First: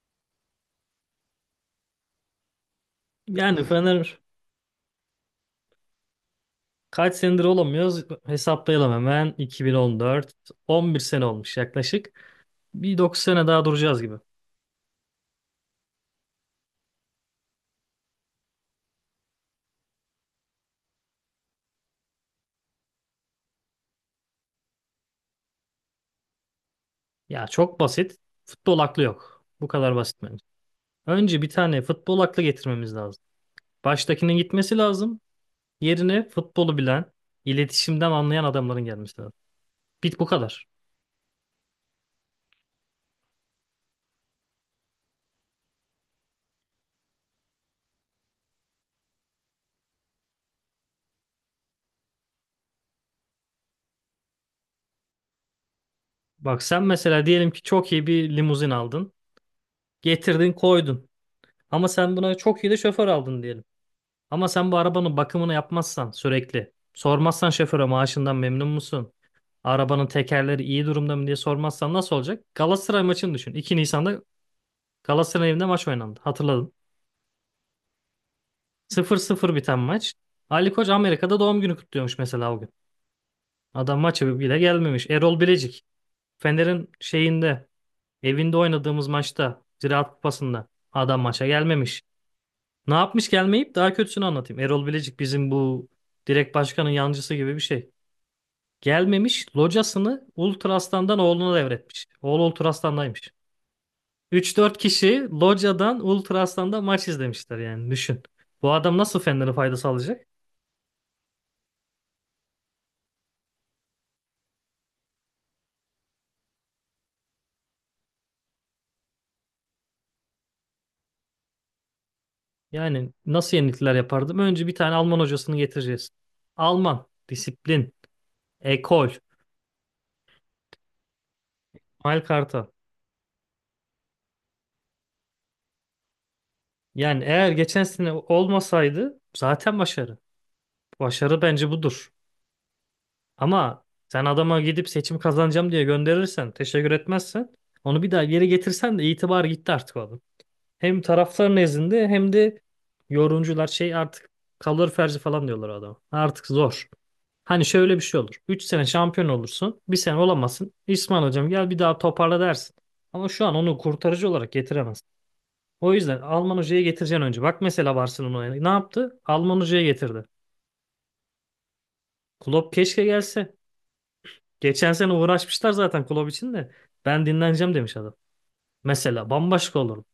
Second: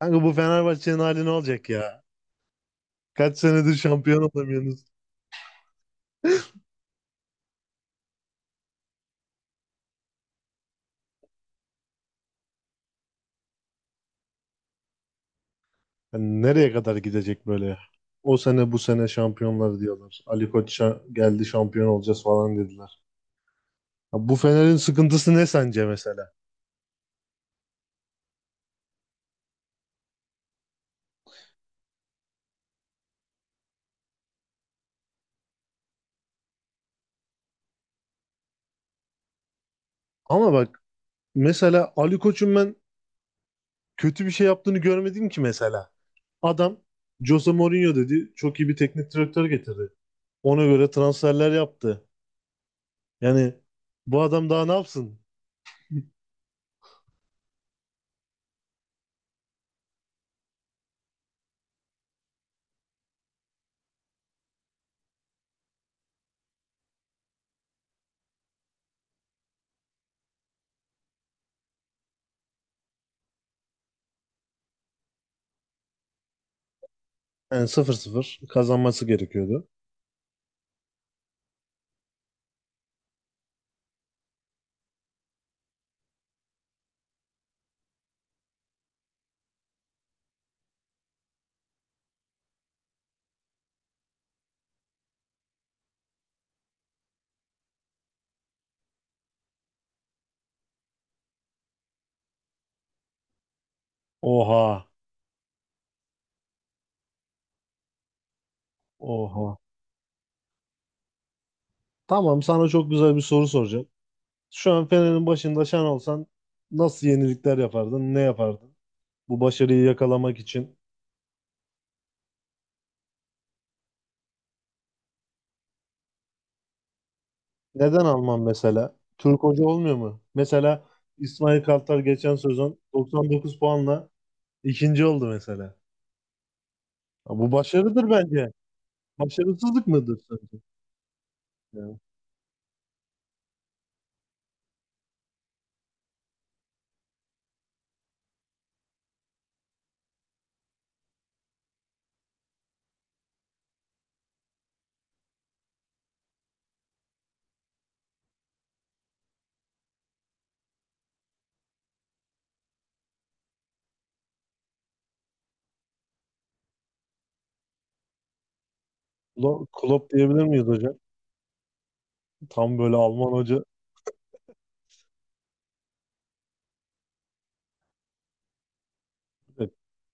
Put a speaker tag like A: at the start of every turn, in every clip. A: Kanka bu Fenerbahçe'nin hali ne olacak ya? Kaç
B: Yani
A: senedir
B: Fener,
A: şampiyon olamıyorsunuz.
B: kaç senedir olamıyoruz, hesaplayalım hemen. 2014, 11 sene olmuş yaklaşık. Bir 9 sene daha duracağız gibi.
A: Hani nereye kadar gidecek böyle? O sene bu sene şampiyonlar diyorlar. Ali Koç geldi, şampiyon olacağız falan dediler. Ya bu Fener'in sıkıntısı ne sence mesela?
B: Ya çok basit, futbol aklı yok, bu kadar basit bence. Önce bir tane futbol aklı getirmemiz lazım. Baştakinin gitmesi lazım, yerine futbolu bilen, iletişimden anlayan adamların gelmesi lazım. Bit bu
A: Ama
B: kadar.
A: bak, mesela Ali Koç'un ben kötü bir şey yaptığını görmedim ki mesela. Adam Jose Mourinho dedi. Çok iyi bir teknik direktör getirdi. Ona göre transferler yaptı. Yani bu adam daha ne yapsın?
B: Bak sen mesela, diyelim ki çok iyi bir limuzin aldın, getirdin koydun, ama sen buna çok iyi de şoför aldın diyelim. Ama sen bu arabanın bakımını yapmazsan sürekli, sormazsan şoföre maaşından memnun musun? Arabanın tekerleri iyi durumda mı diye sormazsan nasıl olacak? Galatasaray maçını düşün. 2 Nisan'da Galatasaray evinde maç oynandı. Hatırladın.
A: Yani 0-0 kazanması
B: Sıfır sıfır
A: gerekiyordu.
B: biten maç. Ali Koç Amerika'da doğum günü kutluyormuş mesela o gün. Adam maça bile gelmemiş. Erol Bilecik. Fener'in şeyinde, evinde oynadığımız maçta, Ziraat Kupası'nda adam maça gelmemiş. Ne yapmış gelmeyip, daha kötüsünü anlatayım. Erol Bilecik bizim bu direkt başkanın yancısı gibi bir şey. Gelmemiş, locasını ultrastandan oğluna devretmiş. Oğlu ultrastandaymış. Üç dört
A: Oha.
B: kişi locadan Ultraaslan'da maç izlemişler, yani düşün. Bu adam nasıl Fener'e
A: Oha.
B: fayda sağlayacak?
A: Tamam, sana çok güzel bir soru soracağım. Şu an Fener'in başında sen olsan nasıl yenilikler yapardın? Ne yapardın? Bu başarıyı yakalamak için.
B: Yani nasıl yenilikler yapardım? Önce bir tane Alman hocasını getireceğiz. Alman, disiplin,
A: Neden Alman mesela?
B: ekol,
A: Türk hoca olmuyor mu? Mesela İsmail Kartal geçen
B: malkarta.
A: sezon 99 puanla ikinci oldu mesela.
B: Yani
A: Ya
B: eğer
A: bu
B: geçen
A: başarıdır
B: sene
A: bence.
B: olmasaydı zaten
A: Başarısızlık
B: başarı.
A: mıdır sence?
B: Başarı bence
A: Yani
B: budur. Ama sen adama gidip seçim kazanacağım diye gönderirsen, teşekkür etmezsen, onu bir daha geri getirsen de itibar gitti artık o adam. Hem taraftar nezdinde hem de yorumcular şey artık kalır ferzi falan diyorlar o adama. Artık zor. Hani şöyle bir şey olur. 3 sene şampiyon olursun. Bir sene olamazsın. İsmail hocam gel bir daha toparla dersin. Ama şu an onu kurtarıcı olarak getiremez. O yüzden Alman hocayı getireceksin önce. Bak mesela Barcelona'ya ne yaptı? Alman hocayı
A: Klopp
B: getirdi.
A: diyebilir miyiz hocam?
B: Klopp
A: Tam böyle
B: keşke
A: Alman
B: gelse.
A: hoca.
B: Geçen sene uğraşmışlar zaten kulüp için de. Ben dinleneceğim demiş adam. Mesela
A: e,
B: bambaşka olur.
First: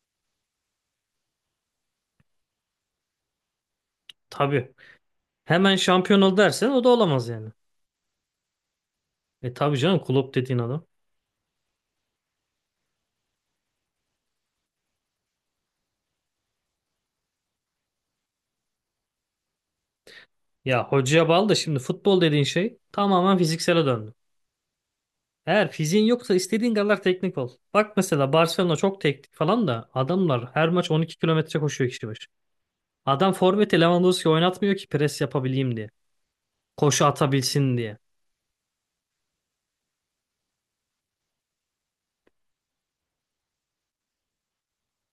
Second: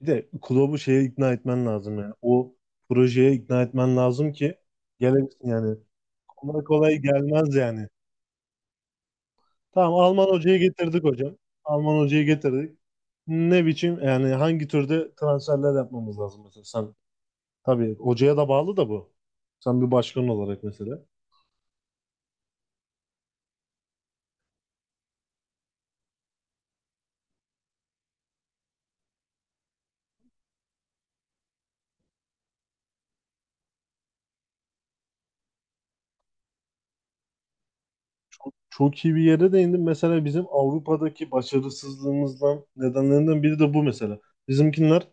A: Bir de Klopp'u şeye ikna etmen lazım yani. O projeye ikna etmen lazım ki
B: Tabii.
A: gelebilsin
B: Hemen
A: yani.
B: şampiyon ol
A: Kolay
B: dersen o da
A: kolay
B: olamaz yani.
A: gelmez yani.
B: E tabii
A: Tamam,
B: canım,
A: Alman
B: kulüp dediğin
A: hocayı
B: adam.
A: getirdik hocam. Alman hocayı getirdik. Ne biçim yani, hangi türde transferler yapmamız lazım mesela? Sen tabii hocaya da bağlı da bu. Sen bir başkan olarak
B: Ya
A: mesela.
B: hocaya bağlı da, şimdi futbol dediğin şey tamamen fiziksele döndü. Eğer fiziğin yoksa istediğin kadar teknik ol. Bak mesela Barcelona çok teknik falan da adamlar her maç 12 kilometre koşuyor kişi başı. Adam forveti Lewandowski oynatmıyor ki pres yapabileyim diye. Koşu atabilsin diye.
A: Çok iyi bir yere değindin. Mesela bizim Avrupa'daki başarısızlığımızdan nedenlerinden biri de bu mesela. Bizimkinler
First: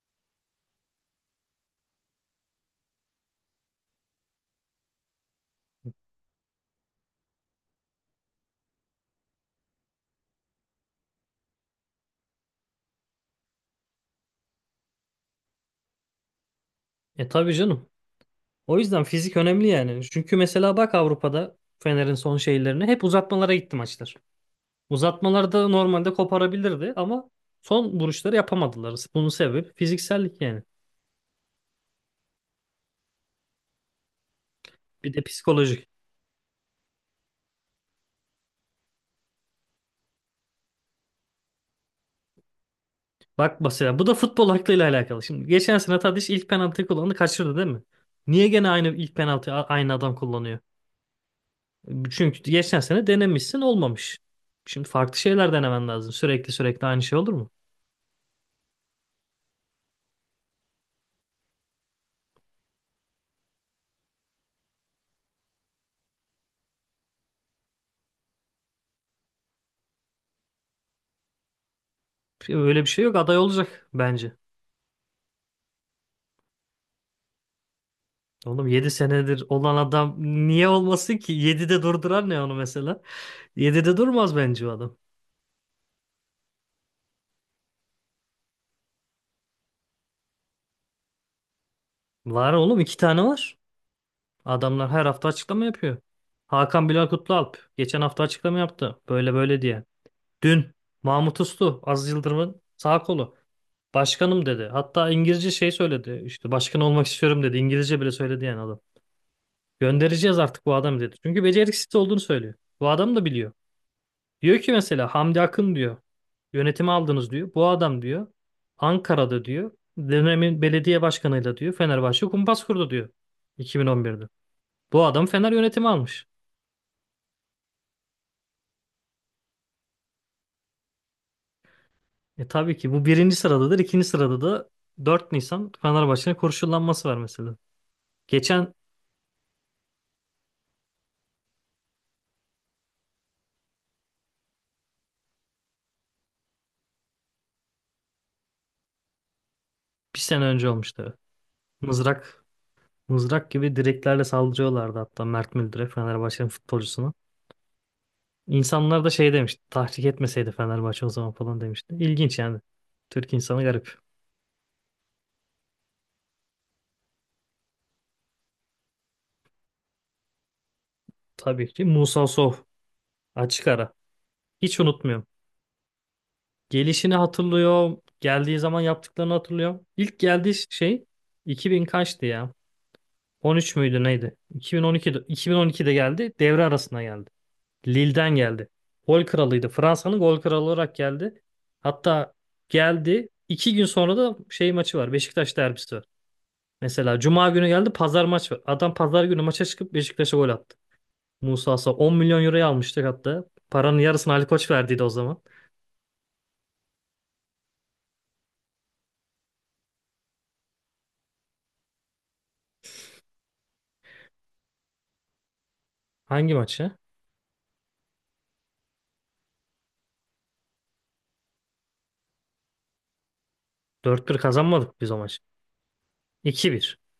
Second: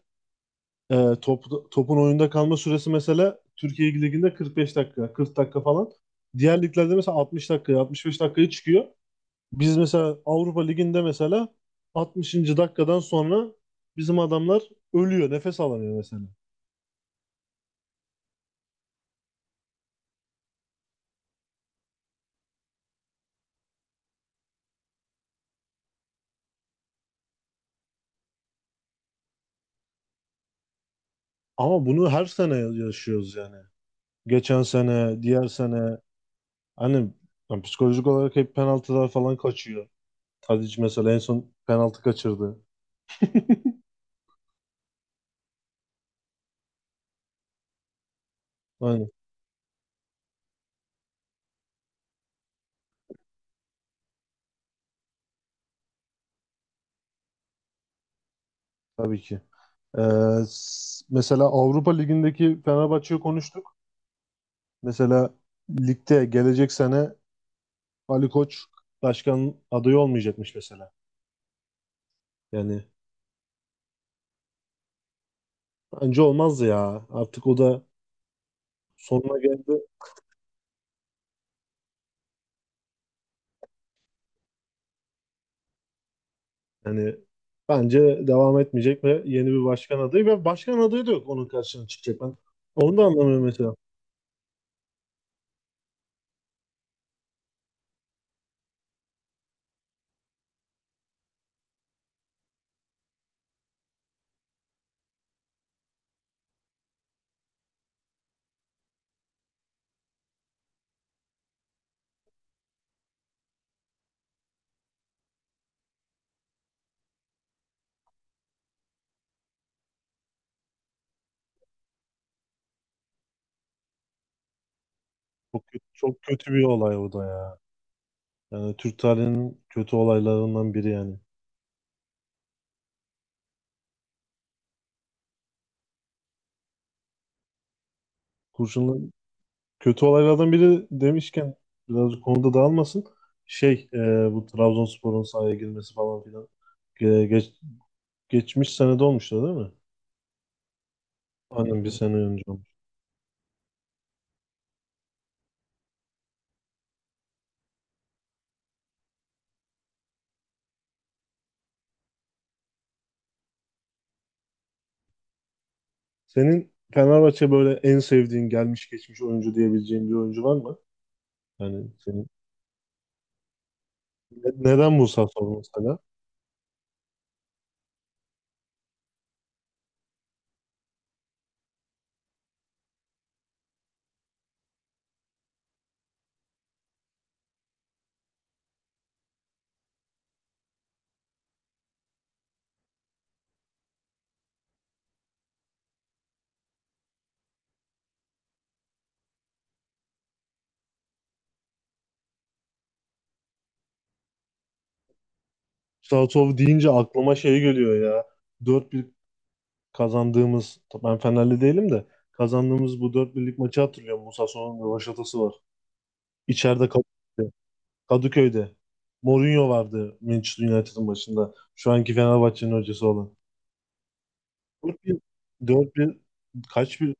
A: Ee, topun oyunda kalma süresi mesela Türkiye Ligi'nde 45 dakika, 40 dakika falan. Diğer liglerde mesela 60 dakika, 65 dakikaya çıkıyor. Biz mesela Avrupa Ligi'nde mesela 60. dakikadan sonra bizim adamlar ölüyor, nefes alamıyor mesela.
B: E tabii canım. O yüzden fizik önemli yani. Çünkü mesela bak, Avrupa'da Fener'in son şeylerine hep uzatmalara gitti maçlar. Uzatmalarda normalde koparabilirdi ama son vuruşları yapamadılar. Bunun sebebi fiziksellik yani.
A: Ama bunu her sene yaşıyoruz yani. Geçen
B: Bir de
A: sene, diğer
B: psikolojik.
A: sene, hani, yani psikolojik olarak hep penaltılar falan kaçıyor. Tadic mesela en son penaltı kaçırdı.
B: Bak mesela bu da futbol aklıyla alakalı. Şimdi geçen sene Tadiç ilk penaltıyı kullandı, kaçırdı değil mi? Niye gene aynı ilk penaltıyı aynı adam kullanıyor? Çünkü geçen sene denemişsin, olmamış. Şimdi farklı şeyler denemen lazım. Sürekli sürekli aynı şey olur mu?
A: Tabii ki. Ee, mesela Avrupa Ligi'ndeki Fenerbahçe'yi konuştuk. Mesela ligde gelecek sene Ali Koç başkan adayı olmayacakmış mesela.
B: Öyle bir
A: Yani
B: şey yok. Aday olacak bence.
A: bence olmazdı ya. Artık o da
B: Oğlum 7
A: sonuna
B: senedir olan
A: geldi.
B: adam niye olmasın ki? 7'de durduran ne onu mesela? 7'de durmaz bence o adam.
A: Yani bence devam etmeyecek ve yeni bir başkan adayı ve başkan adayı da yok onun karşısına çıkacak. Ben
B: Var oğlum, iki
A: onu da
B: tane
A: anlamıyorum
B: var.
A: mesela.
B: Adamlar her hafta açıklama yapıyor. Hakan Bilal Kutlualp geçen hafta açıklama yaptı. Böyle böyle diye. Dün Mahmut Uslu, Aziz Yıldırım'ın sağ kolu, başkanım dedi. Hatta İngilizce şey söyledi. İşte başkan olmak istiyorum dedi. İngilizce bile söyledi yani adam. Göndereceğiz artık bu adamı dedi. Çünkü beceriksiz olduğunu söylüyor. Bu adam da biliyor. Diyor ki mesela, Hamdi Akın diyor, yönetimi aldınız diyor. Bu adam diyor, Ankara'da diyor, dönemin belediye başkanıyla diyor Fenerbahçe kumpas kurdu diyor, 2011'de. Bu adam Fener
A: Çok kötü,
B: yönetimi
A: çok
B: almış.
A: kötü bir olay o da ya. Yani Türk tarihinin kötü olaylarından biri yani.
B: E tabii ki bu birinci sıradadır. İkinci sırada da 4 Nisan Fenerbahçe'nin kurşunlanması var mesela. Geçen
A: Kurşunla Kötü olaylardan biri demişken biraz konuda dağılmasın. Şey e, bu Trabzonspor'un sahaya girmesi falan filan. Ge- geç- geçmiş senede olmuştu değil mi?
B: bir sene önce olmuştu.
A: Aynen, bir sene önce
B: Mızrak,
A: olmuş.
B: mızrak gibi direklerle saldırıyorlardı hatta Mert Müldür'e, Fenerbahçe'nin futbolcusuna. İnsanlar da şey demişti, tahrik etmeseydi Fenerbahçe o zaman falan demişti. İlginç yani. Türk insanı garip.
A: Senin Fenerbahçe böyle en sevdiğin gelmiş geçmiş oyuncu diyebileceğin bir oyuncu var mı?
B: Tabii ki
A: Yani
B: Musa
A: senin
B: Sow. Açık ara. Hiç
A: neden
B: unutmuyorum.
A: Musa Sow mesela?
B: Gelişini hatırlıyorum. Geldiği zaman yaptıklarını hatırlıyorum. İlk geldiği şey 2000 kaçtı ya? 13 müydü neydi? 2012'de geldi. Devre arasına geldi. Lille'den geldi. Gol kralıydı. Fransa'nın gol kralı olarak geldi. Hatta geldi. 2 gün sonra da şey maçı var. Beşiktaş derbisi var. Mesela Cuma günü geldi, pazar maç var. Adam pazar günü maça çıkıp Beşiktaş'a gol attı. Musa Sow 10 milyon euroya almıştık hatta. Paranın yarısını Ali Koç verdiydi o zaman.
A: Musa Sow deyince aklıma şey geliyor ya. dört 1 kazandığımız, ben Fenerli değilim de, kazandığımız bu dört birlik maçı hatırlıyorum. Musa Sow'un rövaşatası var.
B: Hangi
A: İçeride
B: maçı?
A: kalıyor. Kadıköy'de. Mourinho vardı Manchester United'ın başında. Şu anki Fenerbahçe'nin hocası olan.
B: 4-1 kazanmadık
A: Dört
B: biz o
A: bir,
B: maçı.
A: dört bir,
B: 2-1.
A: kaç bir?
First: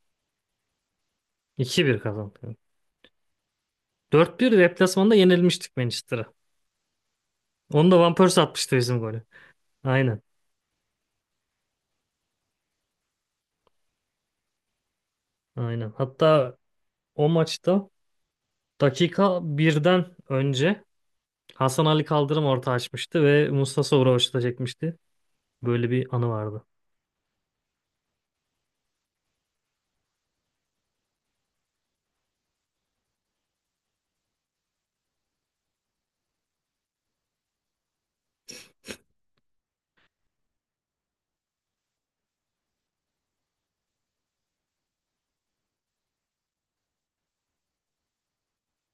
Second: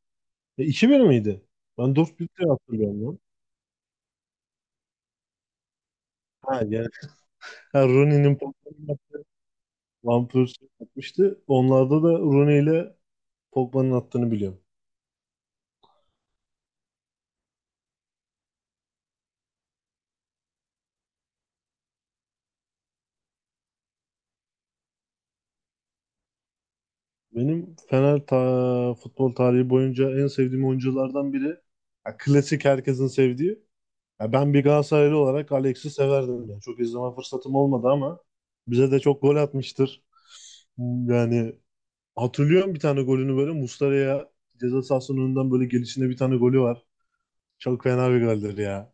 A: 2-1 miydi? Ben
B: 2-1
A: Dört 1 diye
B: kazandık.
A: hatırlıyorum lan.
B: 4-1 deplasmanda yenilmiştik Manchester'a.
A: Ha yani, ha,
B: Onu da Van
A: Rooney'nin,
B: Persie atmıştı,
A: Pogba'nın...
B: bizim golü. Aynen.
A: Van Persie atmıştı. Onlarda da Rooney ile Pogba'nın attığını biliyorum.
B: Aynen. Hatta o maçta dakika birden önce Hasan Ali Kaldırım orta açmıştı ve Musa Sow'u çekmişti. Böyle bir anı vardı.
A: Benim Fener ta futbol tarihi boyunca en sevdiğim oyunculardan biri. Ha, klasik herkesin sevdiği. Ya ben bir Galatasaraylı olarak Alex'i severdim. Yani çok izleme fırsatım olmadı ama bize de çok gol atmıştır. Yani hatırlıyorum, bir tane golünü böyle Muslera'ya ceza sahasının önünden böyle gelişinde bir tane golü var. Çok fena bir goldür ya.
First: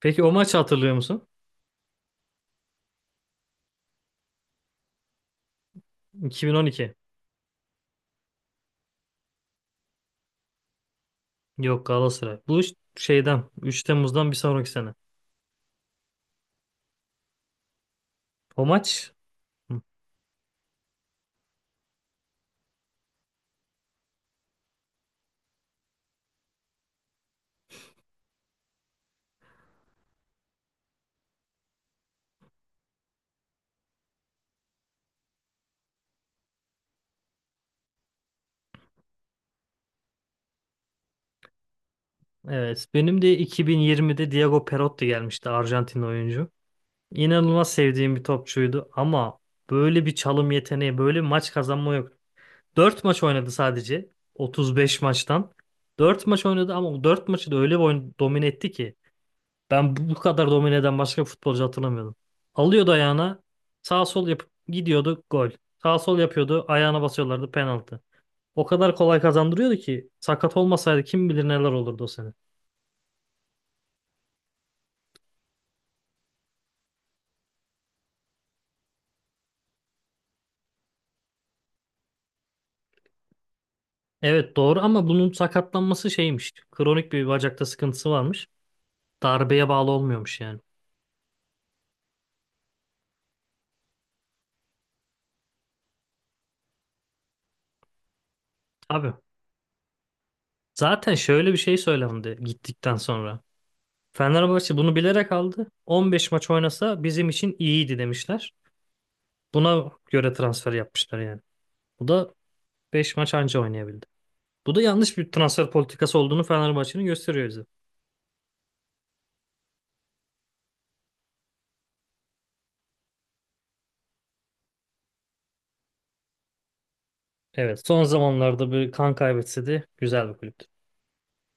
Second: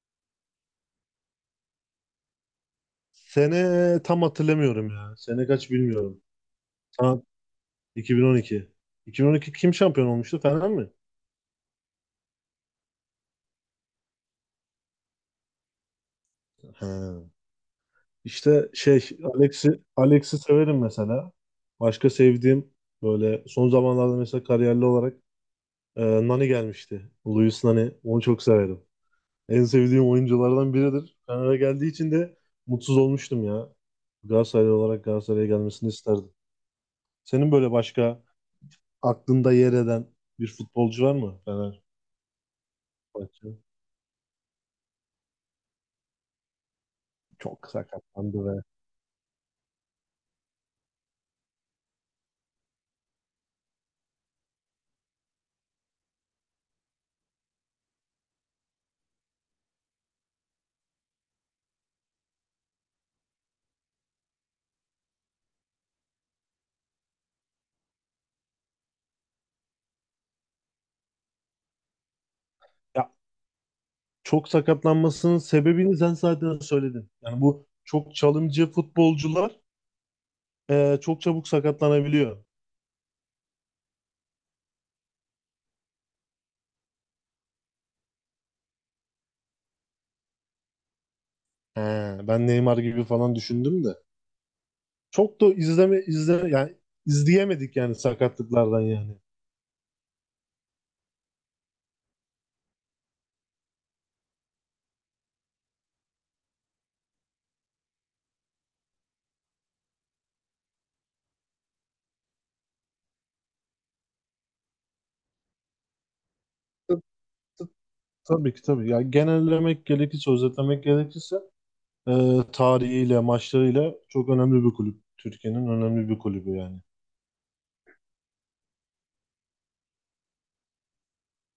B: Peki o maçı hatırlıyor musun?
A: Sene tam hatırlamıyorum ya. Sene kaç bilmiyorum.
B: 2012.
A: Ha, 2012. 2012 kim şampiyon olmuştu? Fener mi?
B: Yok, Galatasaray. Bu iş şeyden, 3 Temmuz'dan bir sonraki sene.
A: Ha.
B: O
A: İşte şey,
B: maç. Hı,
A: Alex'i, Alex'i severim mesela. Başka sevdiğim böyle son zamanlarda mesela kariyerli olarak Nani gelmişti. Luis Nani. Onu çok severim. En sevdiğim oyunculardan biridir. Fener'e geldiği için de mutsuz olmuştum ya. Galatasaraylı olarak Galatasaray'a gelmesini isterdim. Senin böyle başka aklında yer eden bir futbolcu var mı
B: evet benim de
A: Fenerbahçe?
B: 2020'de Diego Perotti gelmişti, Arjantin oyuncu.
A: Çok
B: İnanılmaz sevdiğim bir
A: sakatlandı ve
B: topçuydu ama böyle bir çalım yeteneği, böyle bir maç kazanma yok. 4 maç oynadı sadece, 35 maçtan. 4 maç oynadı ama o dört maçı da öyle bir oyun domine etti ki ben bu kadar domine eden başka bir futbolcu hatırlamıyordum. Alıyordu ayağına, sağ sol yapıp gidiyordu, gol. Sağ sol yapıyordu, ayağına basıyorlardı, penaltı. O kadar kolay kazandırıyordu ki sakat olmasaydı kim bilir neler olurdu o sene.
A: ya çok sakatlanmasının sebebini sen zaten söyledin. Yani bu çok çalımcı futbolcular, çok çabuk sakatlanabiliyor.
B: Evet doğru, ama bunun sakatlanması şeymiş. Kronik bir bacakta sıkıntısı varmış. Darbeye bağlı olmuyormuş yani.
A: He, ben Neymar gibi falan düşündüm de. Çok da izleme izle yani izleyemedik yani sakatlıklardan
B: Abi
A: yani.
B: zaten şöyle bir şey söylendi gittikten sonra. Fenerbahçe bunu bilerek aldı. 15 maç oynasa bizim için iyiydi demişler. Buna göre transfer yapmışlar yani. Bu da 5 maç anca oynayabildi. Bu da yanlış bir transfer politikası olduğunu
A: Tab-
B: Fenerbahçe'nin gösteriyor bize.
A: tab- Tabii ki tabii. Yani genellemek gerekirse, özetlemek gerekirse, e, tarihiyle, maçlarıyla çok önemli bir kulüp. Türkiye'nin önemli bir kulübü yani.
B: Evet son zamanlarda bir kan kaybetse de güzel bir kulüp.